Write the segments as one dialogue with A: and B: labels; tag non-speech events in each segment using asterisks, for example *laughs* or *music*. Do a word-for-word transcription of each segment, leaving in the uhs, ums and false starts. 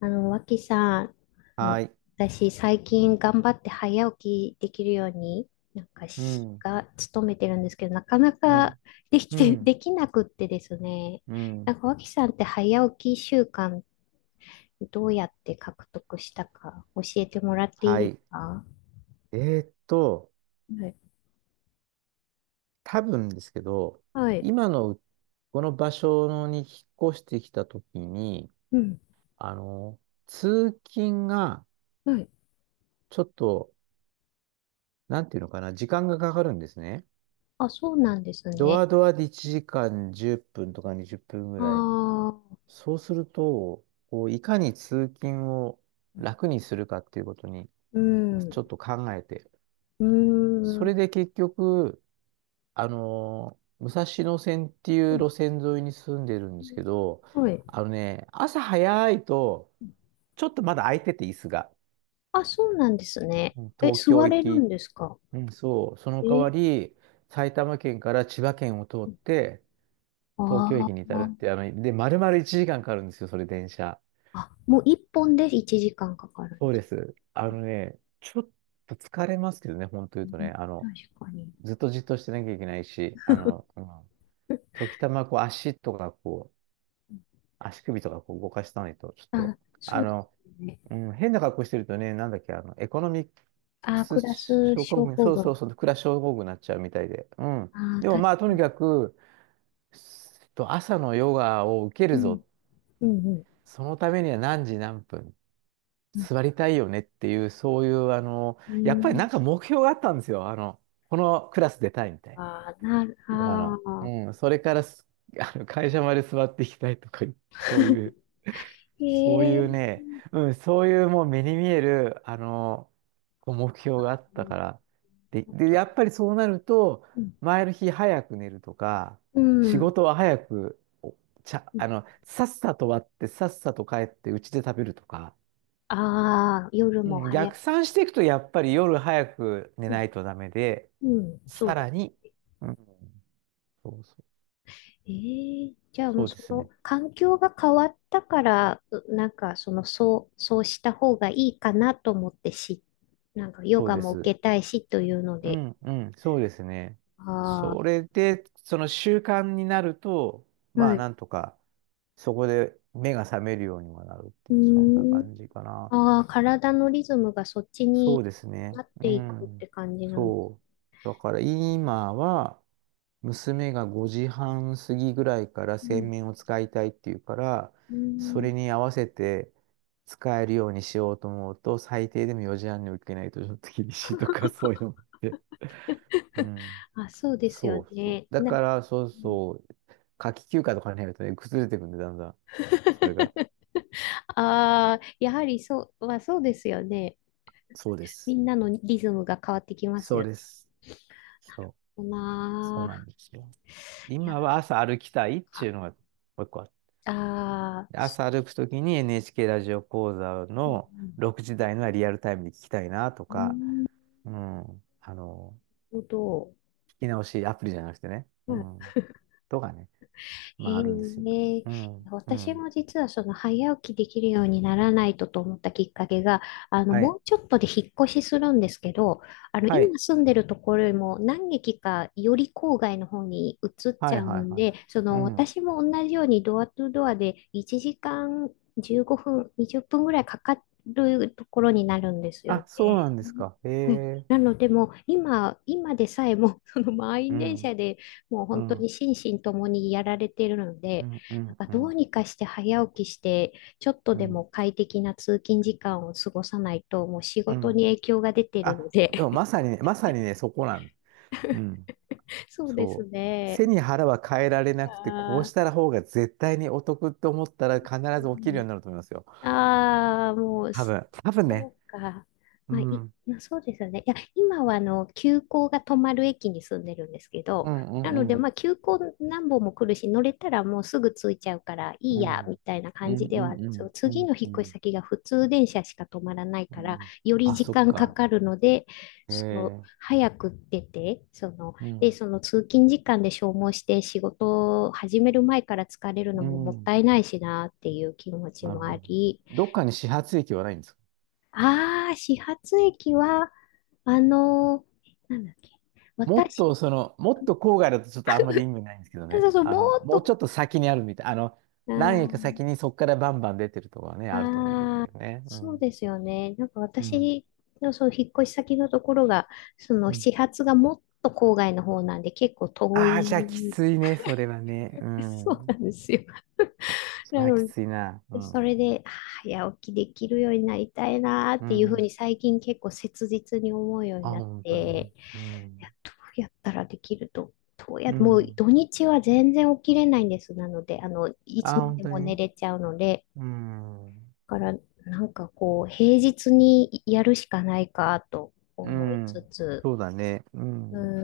A: あの、脇さん、あの
B: はい。
A: 私、最近頑張って早起きできるように、なんか
B: う
A: し、
B: ん、
A: が、努めてるんですけど、なかな
B: う
A: か
B: ん、
A: でき
B: う
A: て、*laughs*
B: ん、
A: できなくってですね。
B: う
A: な
B: ん。
A: んか、脇さんって早起き習慣、どうやって獲得したか、教えてもらっていい
B: は
A: です
B: い。
A: か？
B: えーっと、
A: はい。
B: 多分ですけど、
A: はい。
B: 今のうこの場所に引っ越してきたときに、
A: うん。
B: あの、通勤が
A: はい。
B: ちょっと、なんていうのかな、時間がかかるんですね。
A: あ、そうなんです
B: ドア
A: ね。
B: ドアでいちじかんじゅっぷんとかにじゅっぷんぐ
A: あ
B: らい。
A: あ、
B: そうすると、こういかに通勤を楽にするかっていうことに、
A: うん。
B: ち
A: う
B: ょっと考えて、
A: ー
B: そ
A: ん。
B: れで結局、あのー武蔵野線ってい
A: う
B: う路
A: ん。
B: 線沿いに住んでるんですけど、
A: はい。
B: あのね、朝早いと、ちょっとまだ空いてて、椅子が。
A: あ、そうなんですね。
B: うん、
A: え、
B: 東京
A: 座
B: 行
A: れるん
B: き。
A: ですか？
B: うん。そう、その代わ
A: えー、
B: り、埼玉県から千葉県を通って、東京駅
A: あ
B: に至るって、
A: ー。
B: あの、で、丸々1時間かんかかるんですよ、それ電車。
A: あ、もう一本でいちじかんかんかかるん
B: そ
A: で
B: うで
A: す。
B: す。あのね、ちょっと疲れますけどね、本当言
A: う
B: うと
A: ん。
B: ね、あの、
A: 確かに。
B: ずっとじっとしてなきゃいけないし、あの、うん時たまこう足とかこ足首とかこう動かしたないと、ちょっ
A: あ、
B: と、
A: そ
B: あ
A: うです
B: の、
A: ね。
B: うん、変な格好してるとね、なんだっけ、あの、エコノミック
A: あ、
B: ス
A: クラス
B: 症候
A: 症
B: 群、
A: 候
B: そうそう
A: 群。
B: そう、クラス症候群になっちゃうみたいで。うん。
A: あー、
B: でも
A: 確か
B: まあ、とに
A: に。
B: かく、すと朝のヨガを受け
A: う
B: る
A: ん、
B: ぞ。
A: うん、
B: そのためには何時何分
A: うん。
B: 座りたいよねっていう、そういう、あの、
A: う
B: やっぱり
A: ん、
B: なんか目標があったんですよ。あの、このクラス出たいみたい
A: あー、なる、
B: な。ヨガ
A: あ
B: の。
A: ー。
B: うん。それからす、あの、会社まで座っていきたいとか、そういう。
A: *laughs* へ
B: そう
A: え
B: いう
A: ー。
B: ね、うん、そういうもう目に見える、あの、こう目標があっ
A: う
B: たか
A: ん。
B: ら。で、
A: あ
B: で、
A: と、
B: やっぱりそうなると、
A: うん。
B: 前の日早く寝るとか、
A: う
B: 仕
A: ん。
B: 事は早く、おちゃ、あの、さっさと終わって、さっさと帰って家で食べるとか、
A: ああ、夜
B: う
A: も
B: ん、
A: 早い。
B: 逆算していくと、やっぱり夜早く寝
A: うん、
B: ないとダメで、
A: うん、そう
B: さ
A: です。
B: らに、うん、そうそう、
A: ええ、じゃあもう
B: そうで
A: そ
B: す
A: の
B: ね。
A: 環境が変わったから、うなんかそのそう、そうした方がいいかなと思ってし、なんかヨ
B: そう
A: ガ
B: で
A: も受
B: す。
A: けたいしというの
B: う
A: で、
B: ん、うん、そうですね。
A: あ
B: そ
A: あ、
B: れで、その習慣になると、ま
A: は
B: あ、
A: い。
B: なんとか、そこで目が覚めるようにもなるって
A: う
B: いう、そんな
A: ーん、
B: 感じかな。
A: ああ、体のリズムがそっち
B: そう
A: に
B: です
A: な
B: ね。
A: っ
B: う
A: ていくって
B: ん。
A: 感じなんです。
B: そう。だから、今は、娘がごじはん過ぎぐらいから
A: う
B: 洗
A: ん、
B: 面を使いたいっていうから、
A: うー
B: そ
A: ん、
B: れに合わせて使えるようにしようと思うと、最低でもよじはんに起きないとちょっと厳しいとか、そういうのもあって。うん。
A: あ、そうですよ
B: そうそ
A: ね。
B: う。だ
A: な、
B: から、そうそう、夏季休暇とかに入るとね、崩れてくんで、だんだん、
A: あ。 *laughs*
B: それが。
A: あ、やはりそう、まあ、そうですよね。
B: そうで
A: み
B: す。
A: んなのリズムが変わってきます
B: そう
A: よ
B: です。そう、
A: ね。
B: そ
A: な
B: うな
A: あ。
B: んですよ。
A: いや。
B: 今は朝歩きたいって
A: あ。
B: いうのがもう一個あっ
A: あ
B: て、
A: ー、そ
B: 朝歩くときに エヌエイチケー ラジオ講座
A: う。う
B: のろくじ台のはリアルタイムで聞きたいなと
A: ん。
B: か、
A: なる
B: うん、あの、
A: ほど。
B: 聞き直しアプリじゃなくてね、
A: ま
B: う
A: あ、
B: ん、とかね、まあ
A: へ
B: あるんですよ。
A: え、
B: うん、う
A: 私
B: ん。
A: も実はその早起きできるようにならないとと思ったきっかけが、あの、
B: は
A: も
B: い、
A: うちょっとで引っ越しするんですけど、あの、
B: はい、
A: 今住んでるところよりも何駅かより郊外の方に移っ
B: は
A: ちゃ
B: い、
A: う
B: はい、
A: ん
B: はい。
A: で、そ
B: う
A: の
B: ん。
A: 私も同じようにドアトゥドアでいちじかんじゅうごふん、にじゅっぷんぐらいかかるところになるんですよね。
B: あ、そうなんですか。へ
A: はい。
B: え。
A: なのでもう今、今でさえもその満
B: う
A: 員電車
B: ん、
A: でもう
B: う
A: 本当に
B: ん、
A: 心身ともにやられてるの
B: う
A: で、
B: ん、う
A: なん
B: ん、
A: か
B: う
A: どう
B: ん、
A: にかして早起きして、ちょっと
B: う
A: で
B: ん。
A: も快適な通勤時間を過ごさないと、もう仕
B: う
A: 事に
B: ん
A: 影響が出てるの
B: あ、
A: で。
B: でもまさにね、まさにね、そこなんうん、
A: *laughs* そうです
B: そう。
A: ね。
B: 背に腹は変えられなくて、こうし
A: あ
B: たら方が絶対にお得って思ったら必
A: ー、う
B: ず起きるように
A: ん。
B: なると思いますよ。
A: あー、もう。
B: 多
A: そ
B: 分、多分ね。
A: うか。
B: う
A: まあ、
B: ん、う
A: い、
B: ん、
A: そうですよね。いや、今はあの、急行が止まる駅に住んでるんですけ
B: う
A: ど、なので、
B: ん、うん、
A: まあ、急行何本も来るし、乗れたらもうすぐ着いちゃうから、いい
B: う
A: や、
B: ん、うん、
A: みたいな
B: う
A: 感
B: ん、
A: じではあるん
B: う
A: ですよ。
B: ん、うん、
A: 次の引
B: う
A: っ越し
B: ん。
A: 先が普通電車しか止まらない
B: う
A: から、
B: ん
A: より
B: あ、
A: 時
B: そっ
A: 間か
B: か。
A: かるので、
B: え
A: その、
B: え、
A: 早く出て、その、
B: う
A: で、
B: ん、
A: その通勤時間で消耗して仕事を始める前から疲れるの
B: う
A: ももっ
B: ん、
A: たいないしなっていう気持ち
B: なる
A: もあ
B: ほど。
A: り、
B: どっかに始発駅はないんですか？
A: ああ、始発駅は、あのーなんだっけ。
B: もっ
A: 私、
B: とその、もっと郊外だとちょっとあんまり意味ないんですけどね。
A: そうそう、
B: あ
A: も
B: の、
A: っ
B: もうちょ
A: と、
B: っと先にあるみたい。あの、
A: あ
B: 何駅か
A: ー。
B: 先にそこからバンバン出てるとこはね、あるとね、いいん
A: あ
B: だけど
A: ー、
B: ね。う
A: そう
B: ん。
A: ですよね。なんか
B: うん。
A: 私のその引っ越し先のところが、その
B: うん。
A: 始発がもっと郊外の方なんで、結構遠
B: ああ、じゃあき
A: い。
B: ついね、それはね。う
A: そうな
B: ん。
A: んですよ。*laughs*
B: そ
A: な
B: れはき
A: の
B: ついな。う
A: で、そ
B: ん。
A: れで、あー早起きできるようになりたいなーっ
B: う
A: ていうふう
B: ん。
A: に最近結構切実に思うように
B: あ、
A: なっ
B: 本当に。
A: て、
B: う
A: いや、
B: ん。
A: どうやったらできると、どうや、
B: う
A: もう
B: ん。
A: 土日は全然起きれないんです。なので、あの、いつ
B: あ、
A: ま
B: 本
A: で
B: 当
A: も寝
B: に。
A: れちゃうので、
B: うん。
A: だから、なんかこう、平日にやるしかないかと
B: う
A: 思いつ
B: ん。
A: つ、
B: そうだね。う
A: うー
B: ん。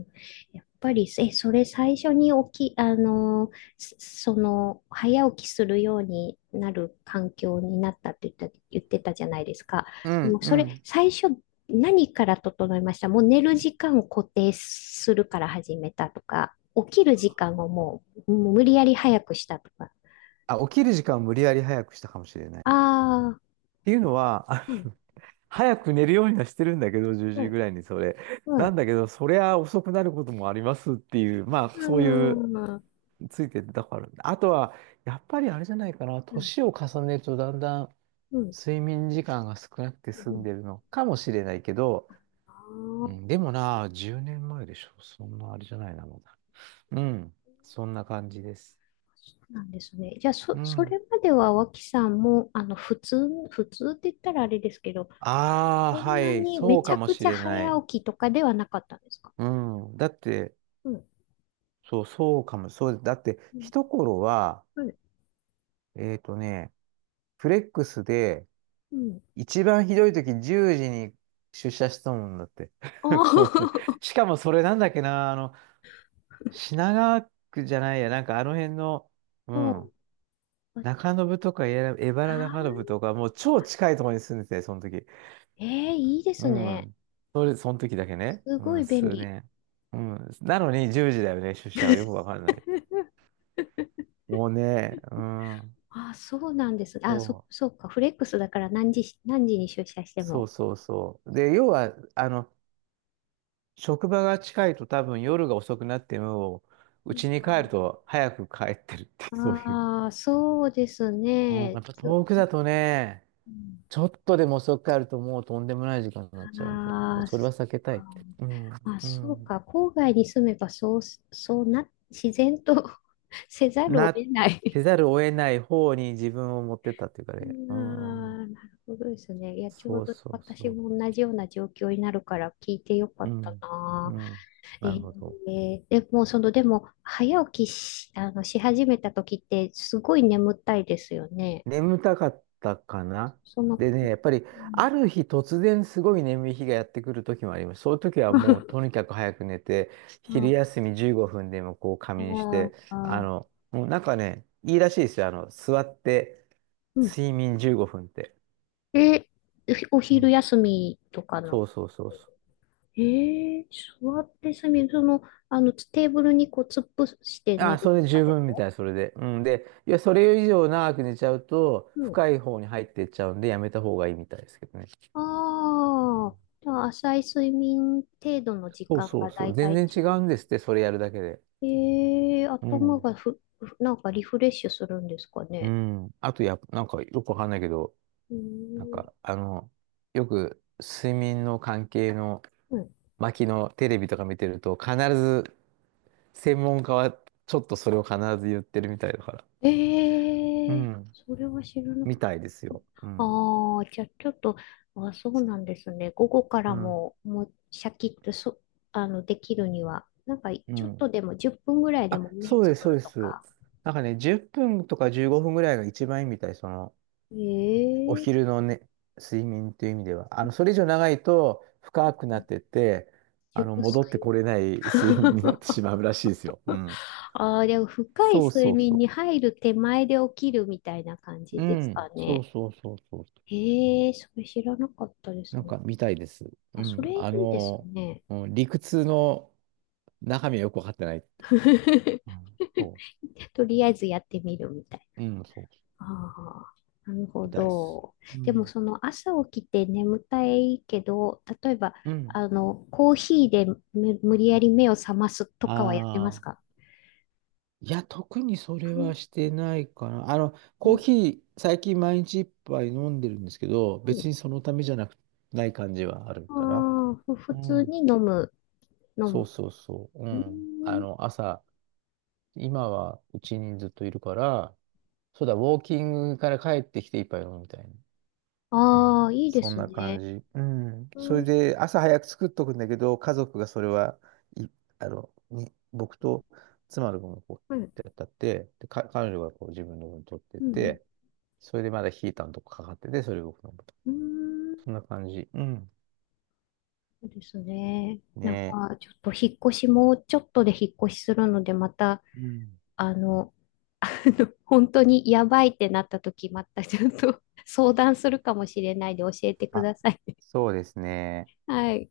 A: ん。やっぱり、え、それ最初に起き、あの、すその、早起きするようになる環境になったって言った、言ってたじゃないですか。
B: う
A: も
B: ん。
A: う
B: う
A: それ、
B: ん。
A: 最初、何から整いました？もう寝る時間を固定するから始めたとか、起きる時間をもう、もう無理やり早くしたとか。
B: あ、起きる時間を無理やり早くしたかもしれない。っ
A: ああ、
B: ていうのは、あ、
A: うん、
B: 早く寝るようにはしてるんだけど、10
A: う
B: 時
A: ん、
B: ぐらいにそれ。
A: う
B: なん
A: ん、
B: だけど、そりゃ遅くなることもありますっていう、まあ、
A: う
B: そういう、
A: ん、うん、
B: ついてたから。あとは、やっぱりあれじゃないかな、
A: う
B: 年を重ねるとだんだん
A: ん、
B: 睡眠時間が少なくて
A: う
B: 済ん
A: ん、
B: でるのかもしれないけど、
A: ああ、
B: うん、でもな、じゅうねんまえでしょ。そんなあれじゃないな、まだ。うん、そんな感じです。
A: そうなんですね。じゃあ、そ、
B: う
A: そ
B: ん。
A: れまでは脇さんも、あの、普通、普通って言ったらあれですけど、
B: ああ、
A: こん
B: は
A: な
B: い、
A: に
B: そ
A: め
B: う
A: ち
B: か
A: ゃ
B: も
A: く
B: し
A: ちゃ
B: れな
A: 早
B: い。
A: 起きとかではなかったんですか？
B: うん、だって、
A: うん。
B: そう、そうかも、そう、だって、
A: うん。
B: 一頃は、
A: はい。
B: えっとね、フレックスで、
A: うん。
B: 一番ひどい時じゅうじに出社したもんだって。
A: あ
B: *laughs* もうね、
A: ー。
B: しかもそれなんだっけな、あの、品川区じゃないや、なんかあの辺の、
A: *laughs*
B: う
A: お
B: ん、
A: ー。あー、
B: 中延とか江原中延とか、もう超近いところに住んでて、その時。
A: ええ、いいです
B: う
A: ね。
B: ん。それ、その時だけね。
A: す
B: う
A: ご
B: ん、
A: い便
B: 数
A: 利。
B: 年。うん。なのにじゅうじだよね、出社はよくわかんない。もうね、うん。
A: あー、そうなんです。あー、そ、
B: そ
A: そ
B: う。
A: うか。フレックスだから何時、何時に出社して
B: そ
A: も。
B: うそうそう。で、要は、あの、職場が近いと多分夜が遅くなっても、
A: う
B: う
A: ん。
B: ちに帰ると早く帰ってるって、*laughs* そういう。
A: ああ、そうです
B: うん、や
A: ね。
B: っぱ遠く
A: 次。
B: だとね、
A: うん。
B: ちょっとでも遅く帰るともうとんでもない時間になっちゃうんで、もう
A: ああ、
B: そ
A: そ
B: れは避け
A: っ
B: たいっ
A: か。
B: て。うん、
A: まあ、
B: う
A: そう
B: ん。
A: か。郊外に住めば、そう、そうな、自然と *laughs* せざるを
B: な
A: 得
B: っ
A: ない。
B: てざるを得ない方に自分を持ってったっていうか
A: あ
B: ね。う
A: あ、
B: ん。
A: なるほどですね。いや、ちょ
B: そ
A: う
B: う
A: ど
B: そう
A: 私
B: そ
A: も同じような状況になるから聞いてよか
B: う。う
A: った
B: ん。
A: な。
B: うん。
A: え
B: なるほど。
A: ー、でも、その、でも、早起きし、あの、し始めた時って、すごい眠たいですよね。
B: 眠たかったかな。
A: その、
B: で
A: う
B: ね、やっぱり
A: ん。
B: ある日突然すごい眠い日がやってくる時もあります。そういう時はもうとに
A: *laughs*
B: かく早く寝て、昼
A: あ
B: 休みじゅうごふんでもこう
A: あ、
B: 仮眠し
A: *laughs*
B: て、
A: あ
B: あ
A: あ、
B: の、もうなんかね、いいらしいですよ。あの、座って
A: うん。
B: 睡眠じゅうごふんって。
A: え、お
B: う
A: 昼
B: ん、
A: 休みとかの？
B: そうそうそうそう。
A: ええ、座ってすみる。その、あの、テーブルにこう突っ伏して寝
B: あ、
A: る
B: そ
A: と
B: れで
A: か
B: 十
A: で
B: 分み
A: も？
B: たい、それで。うん。で、いや、それ以上長く寝ちゃうと、
A: うん。
B: 深い方に入っていっちゃうんで、やめた方がいいみたいですけどね。うん、
A: ああ、じゃあ浅い睡眠程度の時
B: そう
A: 間
B: そ
A: が
B: うそ
A: だ
B: う。
A: いた
B: 全
A: い
B: 然
A: 中。
B: 違うんですって、それやるだけで。
A: ええ、
B: う
A: 頭
B: ん。
A: がふ、ふなんかリフレッシュするんですか
B: う
A: ね。
B: ん。あと、やっぱ、なんかよくわかんないけど、
A: うー
B: なん
A: ん。
B: か、あの、よく睡眠の関係の
A: うん。
B: 巻のテレビとか見てると、必ず専門家はちょっとそれを必ず言ってるみたいだから。う
A: ええ、
B: ん。
A: それは知らなか。
B: みたいですよ。うん。
A: ああ、じゃあちょっと、あ、そうなんですね。午後か
B: う
A: ら
B: ん。
A: も、もうシャキッとそ、あの、できるには、なんか
B: う
A: ちょっと
B: ん。
A: でもじゅっぷんぐらいで
B: あ、
A: も目
B: そう
A: つ
B: です、
A: ぶ
B: そう
A: る
B: で
A: と
B: す。
A: か。
B: なんかね、じゅっぷんとかじゅうごふんぐらいが一番いいみたい、その、お
A: え
B: 昼
A: え、
B: のね、睡眠という意味では。あの、それ以上長いと深くなってって、あ
A: 熟
B: の、戻って
A: 睡。
B: これない *laughs* 睡眠になってし
A: *laughs*
B: まうらしいですよ。うん。
A: ああ、でも深い
B: そう
A: 睡
B: そう
A: 眠
B: そ
A: に入る手前で起きるみたいな感
B: う。
A: じ
B: う
A: ですか
B: ん、そう
A: ね。
B: そうそうそう。
A: ええ、それ知らなかったです
B: なん
A: ね。
B: か見たいです。
A: あ、
B: う
A: そ
B: ん、
A: れい
B: あ
A: いです
B: の
A: ね。
B: うん、理屈の中身はよくわかってない。う
A: *laughs*
B: ん、そ
A: とりあえずやってみるみたいな。
B: う、うん、そう、
A: ああ、なるほ
B: みたいです。
A: ど。
B: う
A: でも
B: ん、
A: その朝起きて眠たいけど、例えば、
B: うん。
A: あの、コーヒーでむ無理やり目を覚ますとかはやってます
B: ああ。
A: か？
B: いや、特にそれはしてないかな。あの、
A: う
B: コー
A: ん。
B: ヒー、最近毎日一杯飲んでるんですけど、
A: う
B: 別
A: ん。
B: にそのためじゃなく、ない感じはある
A: あ
B: かな。
A: あ、ふ普
B: う
A: 通に
B: ん。
A: 飲む、飲
B: そう
A: む。
B: そうそう。う
A: う
B: ん。あ
A: ん。
B: の、朝、今はうちにずっといるから、そうだ、ウォーキングから帰ってきて一杯飲むみたいな。うん、
A: ああ、いいで
B: そん
A: す
B: な感
A: ね。
B: じ。うん。
A: う
B: それ
A: ん、
B: で、朝早く作っとくんだけど、家族がそれは、い、あの、に、僕と妻の分をこ
A: はい。
B: う、やったって、で、か、彼女がこう自分の分取って
A: うん、うん。
B: て、それでまだヒーターのとこかかってて、それ僕の分と。
A: うん。
B: そんな感じ。うん。
A: そうですね。なん
B: ね
A: か、ちょっと引っ越しも、ちょっとで引っ越しするので、また、
B: え。うん。
A: あの、*laughs* 本当にやばいってなった時、またちょっと *laughs* 相談するかもしれないで教えてく
B: あ、
A: ださい。*laughs*
B: そうですね。
A: はい。